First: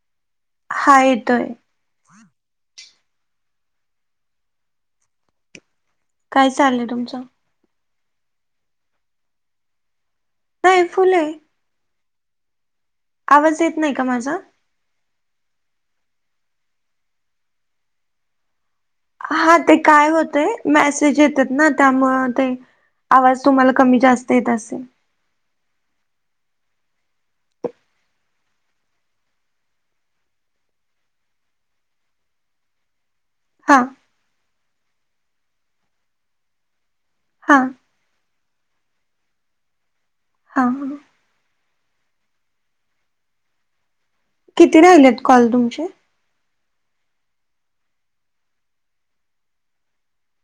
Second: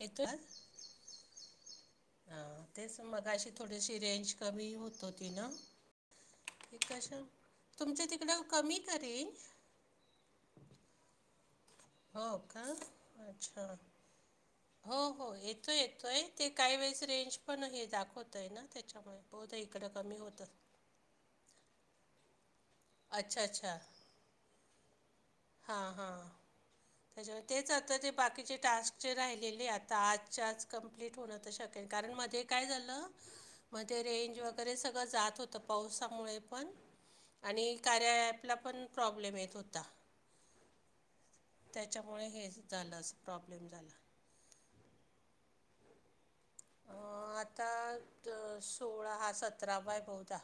येतोय हा येतोय हा तेच मगाशी थोडीशी रेंज कमी होत होती ना? काय ते चाललंय कस. तुमचं तुमच तिकडं कमी का रेंज? नाही फुल हाय. हो, का आवाज अच्छा येत नाही का माझा हो हो येतो येतोय ते काही वेळेस रेंज पण हे दाखवत. होतय आहे ना, त्याच्यामुळे पाहुत हा ते इकडं काय कमी होतय होतं. मेसेज येतात ना, त्यामुळं ते अच्छा आवाज तुम्हाला कमी जास्त येत असेल. हा हा. [unintelligible] त्याच्यामुळे तेच आता ते बाकीचे टास्कचे राहिलेले आता आजच्या आज कंम्प क्प्लीट होण तर शकेल कारण माझे काय झालं. म हा ते रेंज वगैरे सगळं जात होतं पावसामुळे पण. हा आणि कार्या ॲपला पण प्रॉब्लेम येत होता. हा ह [unintelligible] त्याच्यामुळे हेच झालं असं प्रॉब्लेम झाला. किती राहिलेत कॉल तुमचे? अ आता ट सोळा हा सतरा बाय बोहुता.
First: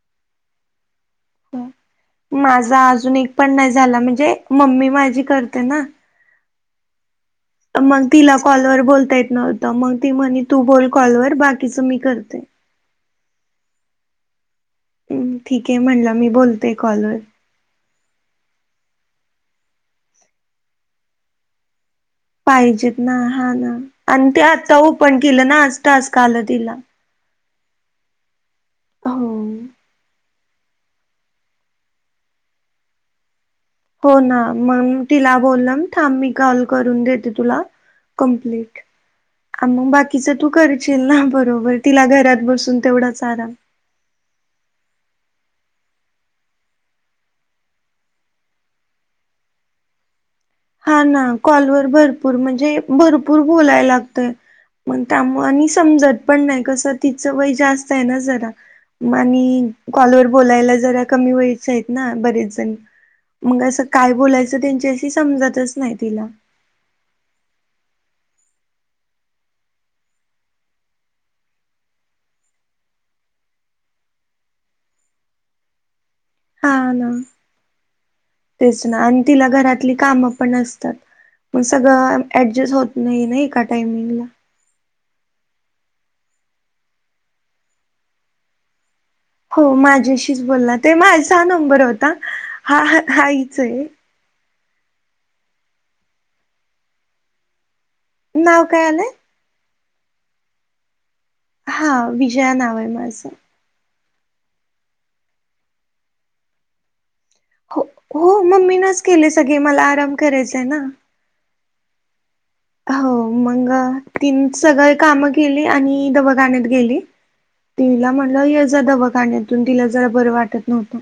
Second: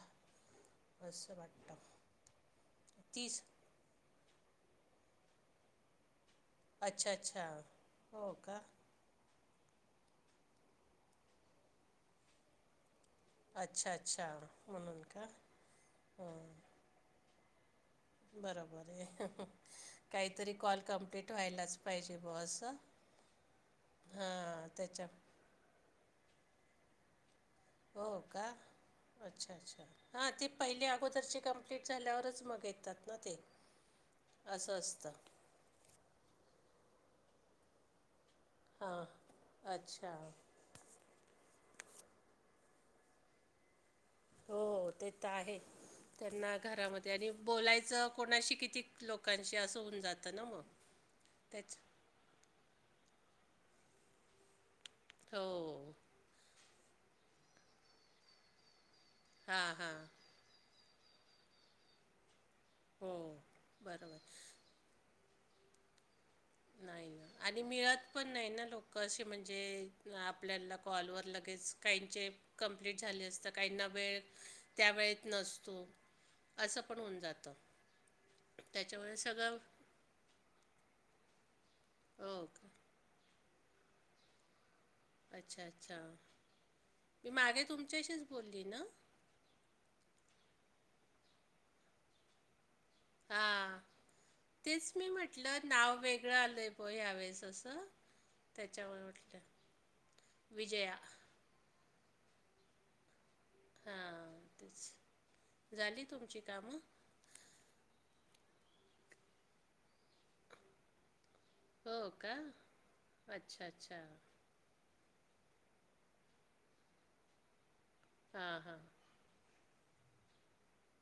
हम्म माझा अजून एक तीस पण नाही झाला म्हणजे मम्मी माझी करते ना. अच्छा अच्छा. मंग हो तिला का कॉलवरर बोलता येत नव्हतं मंग ती म्हणे तू बोल कॉलवर बाकीचं मी करते. अच्छा अच्छा. म्हणून का हम्म ठीक हे म्हणलं मी हं, बोलतोय कॉलवर. बरोबर हे काहीतरी कॉल कमप्लीट व्हायलाच. पाहिजे बुआ. पाहिजेत ना हा ना, आण ते आता त्याच्या ओपन केलं ना, आज तास कालं तिला. हो का हो अच्छा अच्छा हा ते. पहिली अगोदरची कंप्लीट झाल्यावरच मग येतात ना ते. हो ना असं मंग असतं तिला बोलंम थांब मी कॉल करून देते तुला कंप्लीट. हां आ म अच्छा बाकीच हो तू करशील ना, बरोबर तिला घरात बसून तेवढाच आराम. हो ते त आहे. त्यांना घरामध्ये आणि बोलायचं कोणाशी कितीक लोकांशी असं होऊन जातं ना म. हा ना कॉलवर भरपूर म्हणजे भरपूर बोलाय लागतय. मंग हो त्यामुळ आणि समजत पण नाही कसं तिचं वय जास्त आहे ना जरा. म आणि हां हां कॉलवर बोलायला जरा कमी वयच आहेत ना, बरेच जण. हो मंग असं काय बरोबर बोलायचं त्यांच्याशी समजतच नाही तिला. नाही ना, आणि मिळत पण नाही ना, लोक असे म्हणजे आपल्याला कॉलवर लगेच. काहीचे कम्प्लीट झाले असतं काहींना वेळ त्या वेळेत नसतो. हा असं पण ना, होऊन जातं तेच ना, त्याच्यामुळे आणि तिला सगळं घरातली कामं पण असतात. मंग सगळं हो का ऍडजस्ट होत नाही नाही का टायमिंगला. अच्छा अच्छा मी मागे तुमच्याशीच बोलली ना. हो माझ्याशीच बोलला ते माह्यासा नंबर होता हा हे. हा तेच मी म्हटलं नाव वेगळं आलय भो ह्यावेेळेस असं. नाव काय त्याच्या मुळ आलंय म्हटलं विजया. हा विजया नाव आहे माझं. हां तेच झाली तुमची कामं? हो हो मम्मी नाच केले सगळे मला आराम करायचाय ना. हो का. हो अच्छा मंग अच्छा तीन सगळे काम केली आणि दवाखाण्यात गेली तिला म्हणल हां हां येजा दवाक खाण्यातूनत जरा बर वाटत नव्हत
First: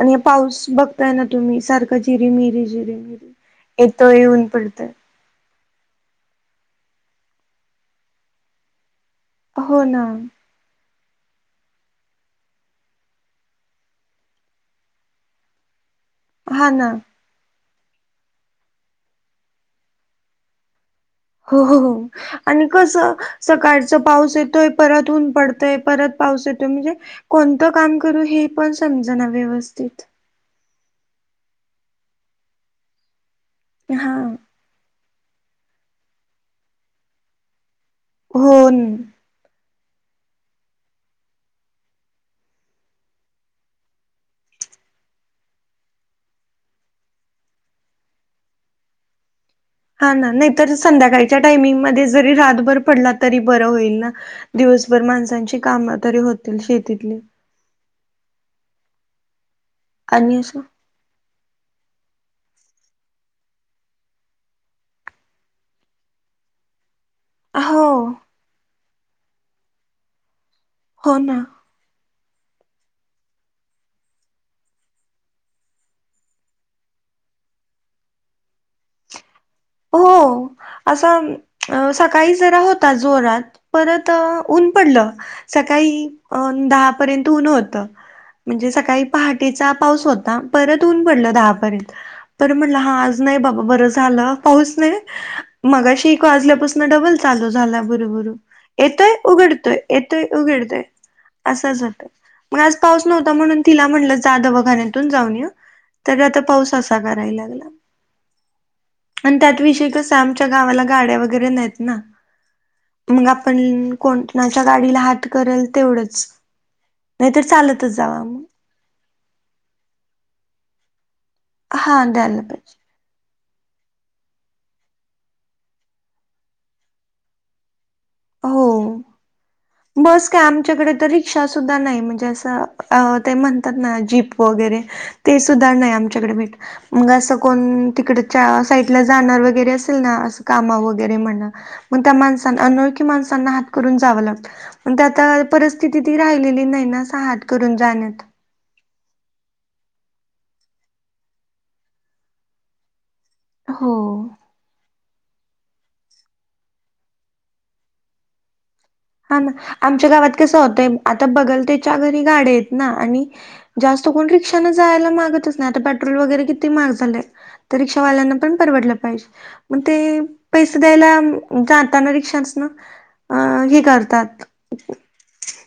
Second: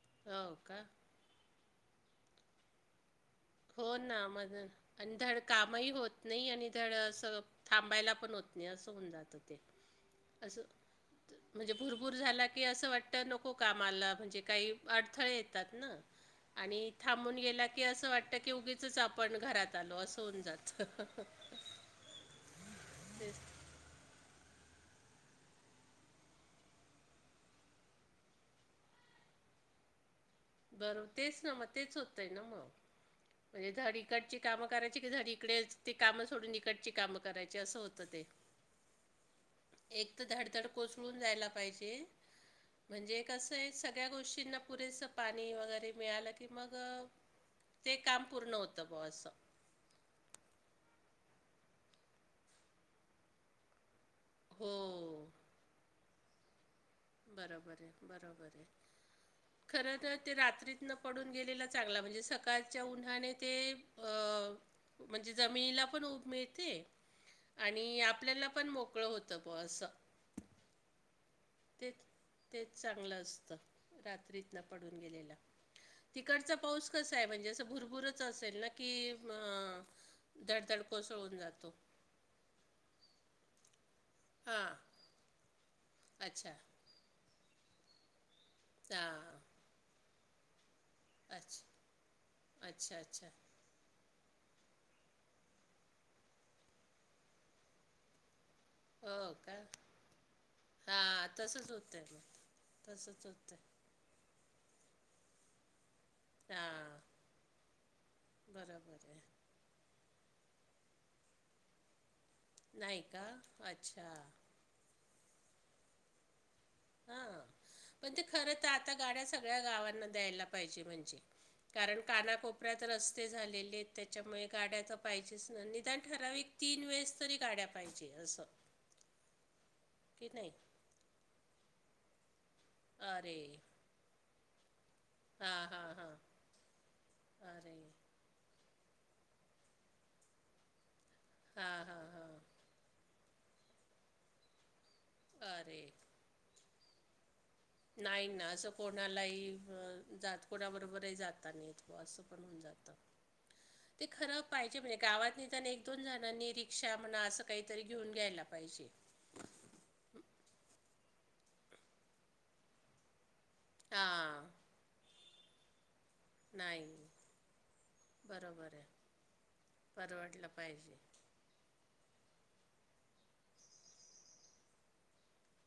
आणी हे हो पाऊस का बघताय ना तुम्ही सार का जिरी मरी जिरी मरी हो ना माझ आणी धड कामही होत नाही आणि धड असं थांबायला पण होत नाही असं हुन जातं. ते हो ना. असं. म्हणजे भुरभूर झाला की असं वाटत. नको कामाला म्हणजे काही अडथळे येतात ना. हा आणि ना थांबून गेला की, असं वाटत की उगीचच आपण घरात आलो असं होऊन जात. [unintelligible] हो हो हो आणि कस सकाळच पाऊस येतोय. परत ऊन पडतोय. परत पाऊस येतोय म्हणजे, कोणतं काम करू हे पण समजना व्यवस्थित बर तेच ना मग तेच होतय ना. मग म्हणजे धड हा इकडची कामं कराय ची. धड इकडेच ते काम सोडून. इकडची काम करायचे असं होत ते हो न. एक तर धडधड कोसळून जायला पाहिजे. म्हणजे एक कसं आहे सगळ्या गोष्टींना पुरेसं पाणी वगैरे मिळालं की. मग ते काम पूर्ण होतं बऊ असं. हा ना. नाही तर संध्याकाळच्या टायमिंग मध्ये जरी रातभर पडला तरी बरं होईल ना. हो दिवसभर माणसांची कामं तरी होतील. शेतीतली बरोबर आहे बरोबर आहे. खरं तर ते आणि असं रात्री न पडून गेलेला चांगला म्हणजे सकाळच्या उन्हाने ते अ म्हणजे जमिनीला पण उब मिळते. हो आणि आपल्याला पण मोकळं होतं ब असं. हो ना. तेच तेच चांगलं असतं रात्रीतन पडून गेलेला. तिकडचा पाऊस कसा आहे. म्हणजे असं भुरभुरच असेल ना की अ म हो. धडधड असं, कोसळून जातो सकाळी जरा होता जोरात परत अ ऊन हां पडलं. सकाळी अ अच्छा दहा पर्यंत ऊन होत. म्हणजे सकाळी हां पहाटेचा पाऊस होता. परत ऊन पडलं अच्छा दहापर्यंत. परत म्हटलं हा अच्छा आज अच्छा नाही बाबा बरं झालं. पाऊस नाही. मगाशी एक वाजल्यापासून डबल चालू झाला भुरभुर. येतोय हो का उघडतोय, येतोय उघडतोय. हां तसंच असाच होतं होतोय. आहे मग आज पाऊस तसंच नव्हता. होतं म्हणून तिला, म्हटलं जा दवाखान्यातुन जाऊन ये. तर आता आहे पाऊस असा हां करायला लागला. बरोबर. आहे आणि त्यात विषय कसा आमच्या गावाला गाड्या वगैरे नाहीत ना. नाही का मग आपण अच्छा कोणाच्या गाडीला हात करेल तेवढंच, हां. नाहीतर चालतच पण जावा ते मग. खरं तर आता गाड्या सगळ्या गावांना द्यायला पाहिजे. म्हणजे कारण हा द्यायला पाहिजे कानाकोपऱ्यात रस्त ते झालेले आहेत. त्याच्यामुळे गाड्याच पाहिजेच ना. निदान ठराविक तीन वेळेस तरी गाड्या पाहिजे अस. हो बस काय आमच्याकडे तर रिक्षा सुद्धा नाही. म्हणजे असं ते अरे! म्हणतात ना जीप वगैरे ते हां, सुद्धा नाही. हां, हां. आमच्याकडे भेट मग असं अरे! कोण तिकडे त्या साईडला जाणार वगैरे असेल ना. कामा वगैरे म्हना हां, हां, त्या हां. माणसाला अनोळ खी माणसाना हात करून जाव लागत. पण ते आता अरे! परिथिती ती राहिलेली नाही. करून जाण्यात नाही ना असं. कोणालाही ह जात. कोणाबरोबरही जाता नाहीेत बुवा असं पण होऊन जातं. ते हो खरा पाहिजे म्हणजे गावात निदान एक दोन जणांनी रिक्षा म्हणा. असं काहीतरी घेऊन घ्यायला पाहिजे. हा ना. आमच्या गावात कस होतंय. आता बघल त्याच्या घरी गाड्या आहेत ना. आणि जास्त कोण हां. रिक्षा न जायला मागतच आता पेट्रोल वगैरे किती महाग नाही. झालेय. तर रिक्षावाल्यांना पण बरोबर आहे. परवडलं पाहिजे. मग ते परवडलं पैसे पाहिजे. द्यायला जातना रिक्षांच ना. [unintelligible] करतात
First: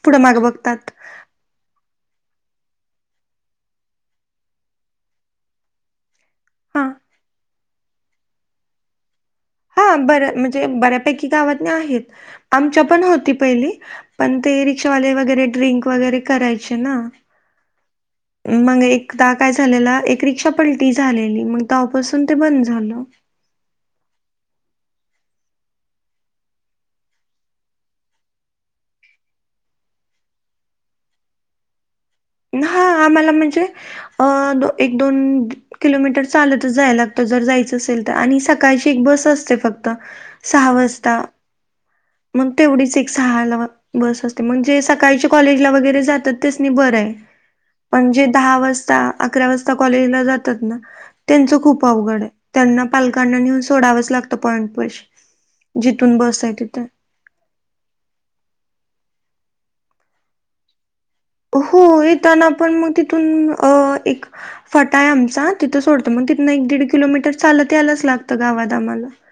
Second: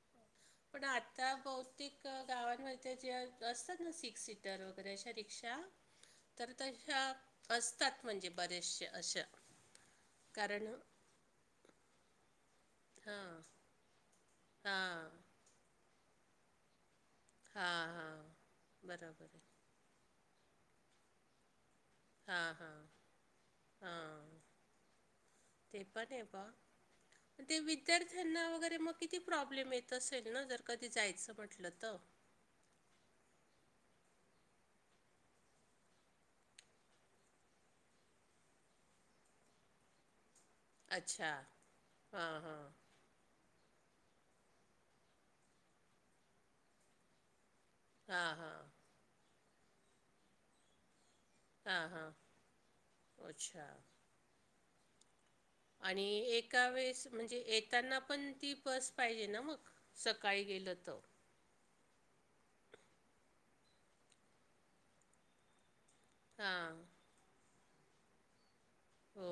पुढे माग बघतात. आ त्या बहुतेक गावांमध्ये जे असतात ना सिक्स सीटर वगैरे अशा रिक्षा [unintelligible] तर तशा असतात म्हणजे बरेचसे अशा हा बर म्हणजे कारण बऱ्यापैकी गावातन आहेत आमच्या पण होती हां. पहिली पण ते हां. रिक्षावाले वगैरे ड्रिंक वगैरे करायचे ना हा हा मग एकदा काय झालेला एक रिक्षा पलटी झालेली मग तेव्हापासून ते हा बंद हा झालं. हा तेपणप ते विद्यार्थ्यांना वगैरे मग किती प्रॉब्लेम येत असेल ना जर कधी जायचं म्हटलं तर हा आम्हाला म्हणजे अ दो एक दोन किलोमीटर चालतच जाय लागतं जर जायचं असेल तर आणि सकाळची एक बस असते फक्त सहा वाजता अच्छा. हां. मग हां. तेवढीच एक सहा लाव बस असते मग जे सकाळच्या कॉलेजला वगैरे जातात तेच नाही बरं आहे म्हणजे हां. दहा हां. वाजता अकरा वाजता कॉलेजला जातात ना त्यांचं खूप हां. हां. अवघड आहे त्यांना पालकांना नेऊन अच्छा. सोडावंच लागतं पॉईंट पैसे आणि जिथून बस आहे एका तिथे वेस म्हणजे येताना पण ती बस पाहिजे ना मग सकाळी गेलं तर हो येताना आपण मग तिथून एक फटा आहे आमचा तिथ सोडतं मग तिथ एक हां दिडकीलोमीटर चालत यालाला गते हो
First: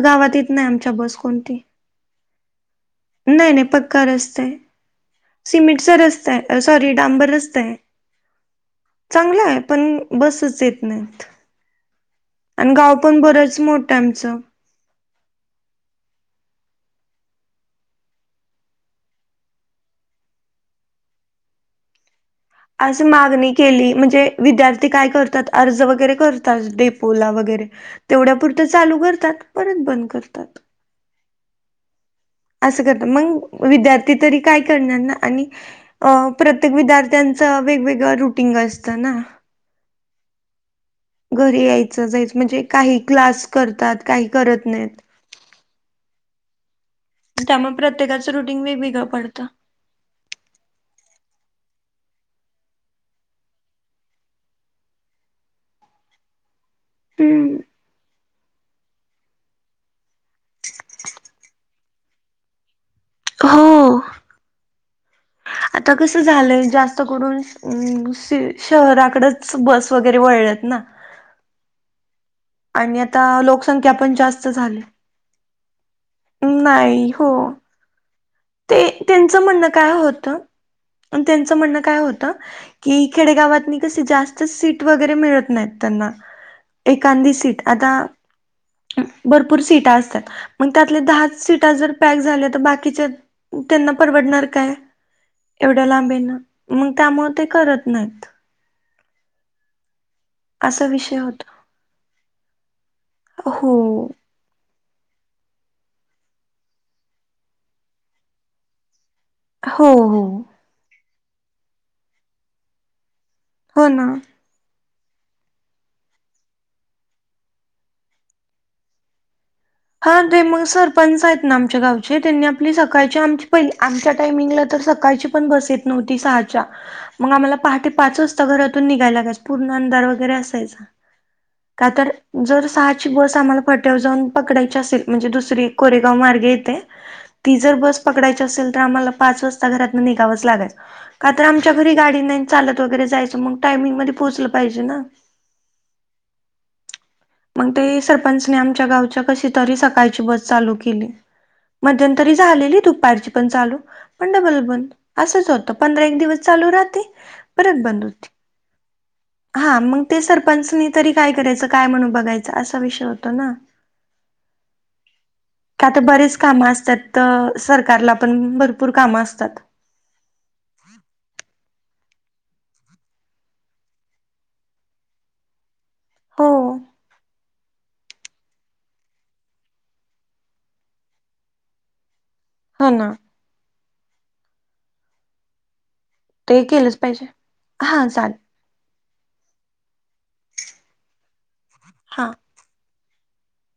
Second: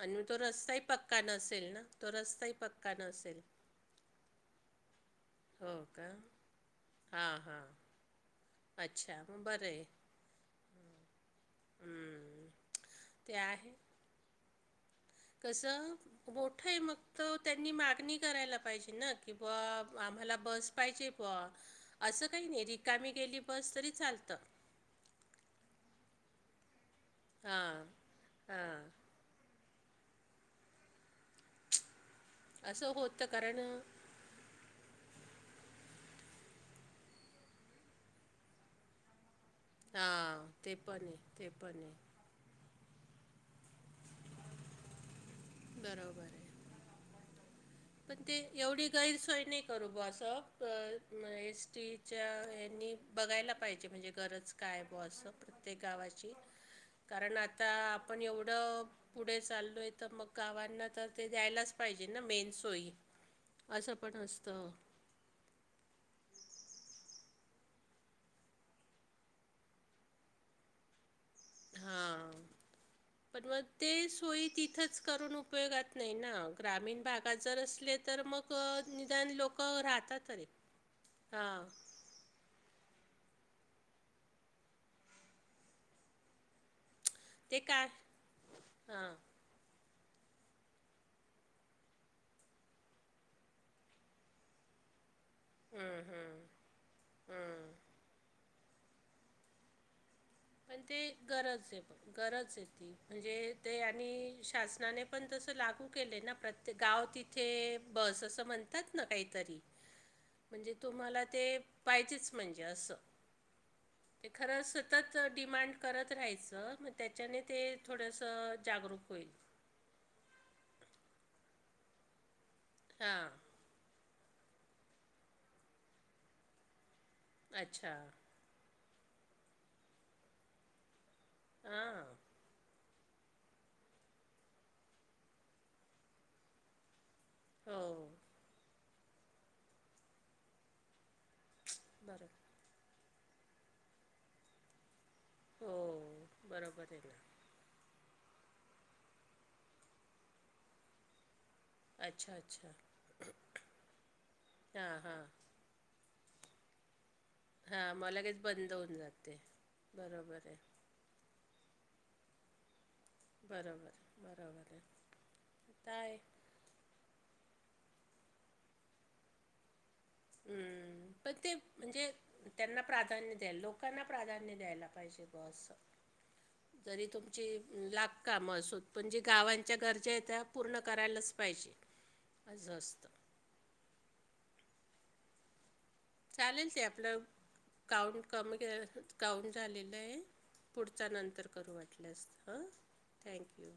आणि तो येत नाही रस्ताही आमच्या बस पक्का कोणती नसेल ना तो रस्ता पक्का काण असल असत सिमिट हो सर का असतय सॉरी डांबर हां हां असतय अच्छा चांगलं मग आहे बरं पण बसच येत नाहीत हं. आणि गाव पण ते बरच आहे मोठं आमचं कसं मोठय मग त त्यांनी मागणी करायला पाहिजे ना कि बा आम्हाला बस पाहिजे प असं काही ने अशी मागणी केली म्हणजे विद्यार्थी काय करतात अर्ज वगैरे करतात डेपोला वगैरे हां तेवढ्या पुुरतं हां चालू करतात परत बंद करतात [unintelligible] असं करत होतं मग कारण विद्यार्थी तरी काय करणार ना आणि अ प्रत्येक विद्यार्थ्यांचं वेगवेगळं रुटीन असतं ना हा ते पणे घरी यायचं जायचं म्हणजे काही क्लास करतात काही करत नाहीत बरोबर आहे त्याम प्रत पण ते एवढी गैरसोय नाही करूब असं एस टीच्या ह बघायला पाहिजे म्हणजे गरज कायबो असं प्रत्येक गावाची [unintelligible] कारण आता आपण एवढं पुढे चाललो आहे तर मग गावांना तर ते दयलाच पाहिजे ना मेन सोयी असं हो पण असतं आता कसं झालंय जास्त करून श शहराकडंच बस वगैरे वळल्यात ना हा आणि आता पण मग ते लोकसंख्या पण जास्त सोयी झाली तिथच करून उपयोगात नाही ना ग्रामीण नाही भागात हो जर अस तर मग ते अ, निदान त्यांचं म्हणणं लोकं काय राहतात होत तरी. त्यांचं हां, म्हणणं काय होत की खेडे गावातनी कस जास्त सीट वगैरे मिळत नाहीत त्यांना. एखांदी ते सीट काय आता हा भरप भरपूर सीटा असतात मग त्यातले दहाच सीटा जर पॅक झाल्या, तर बाकीच्या त्यांना परवडणार काय एवढ्या हम्म लांब येणं हम्म मग त्यामुळ ते हम्म करत नाहीत. पण असा ते विषय होता गरज ये बघ पण गरज आहे ती म्हणजे हो ते आणि शासनाने पण तसं लागू केलय ना प्रत्येक गाव तिथे बस असं म्हण तात ना काहीतरी हो हो म्हणजे तुम्हाला ते पाहिजेच म्हणजे असं. हो ना. ते खरं सतत च डिमांड करत राहायचं मग त्याच्याने ते थोडंसं जागरूक होईल. हा. ते मग सरपंच आहेत ना आमच्या गावचे, त्यांनी आपली सकाळची हां आमची आमच्या टामिंगला तर सकाळची पण बस येत नव्हती सहाच्या मग आम्हाला पहाटे अच्छा पाच घरातून निघायला लागायचं पूर्ण अंधार वगैरे असायचा का हां तर जर सहाची बस आम्हाला फट्यावर जाऊन पकडायची असेल म्हणजे दुसरी कोरेगाव मार्गे येते. ती जर हो बस पकडा ची असेल तर आम्हाला पाच वाजता घरातन निघावंच लागायचं. का तर आमच्या घरी गाडी बरं नाही चालत वगैरे जायचं मग टायमिंगमध्ये पोहचलं पाहिजे ना. हो बरोबर आहे ना. मग ते सरपंचने आमच्या गावच्या कशी तरी सकाळची बस चालू केली. अच्छा मध्यंतरी अच्छा झालेली दुपारची पण चालू पण डबल बन हां हां असंच होतं. पंधरा एक दिवस चालू राहते परत हां बंद मग होते. लगेच बंद होऊन जाते हा मग ते बरोबर आहे सरपंचनी तरी काय करायचं काय म्हणू बघायचं असा विषय हो बरोबर बरोबर आहे. का आता तर आहे बरेच कामं असतात तर सरकारला पण भरपूर कामं असतात. हम्म. प ते म्हणजे त्यांना प्राधान्य द्याला लोकांना प्राधान्य द्यायला पाहिजे बस असं. हो जरी तु ची लाक कामं असोत पण जे गावांच्या गरजा आहेत त्या पूर्ण करायलाच पाहिजे. [inaudible] अज असत. ना चालेल ते केलंच आपलं पाहिजे हा काउंट चालेल कमी काउंट झालेलं आहे. पुढचा नंतर करू वाटलस हा तर हं. थँक्यू.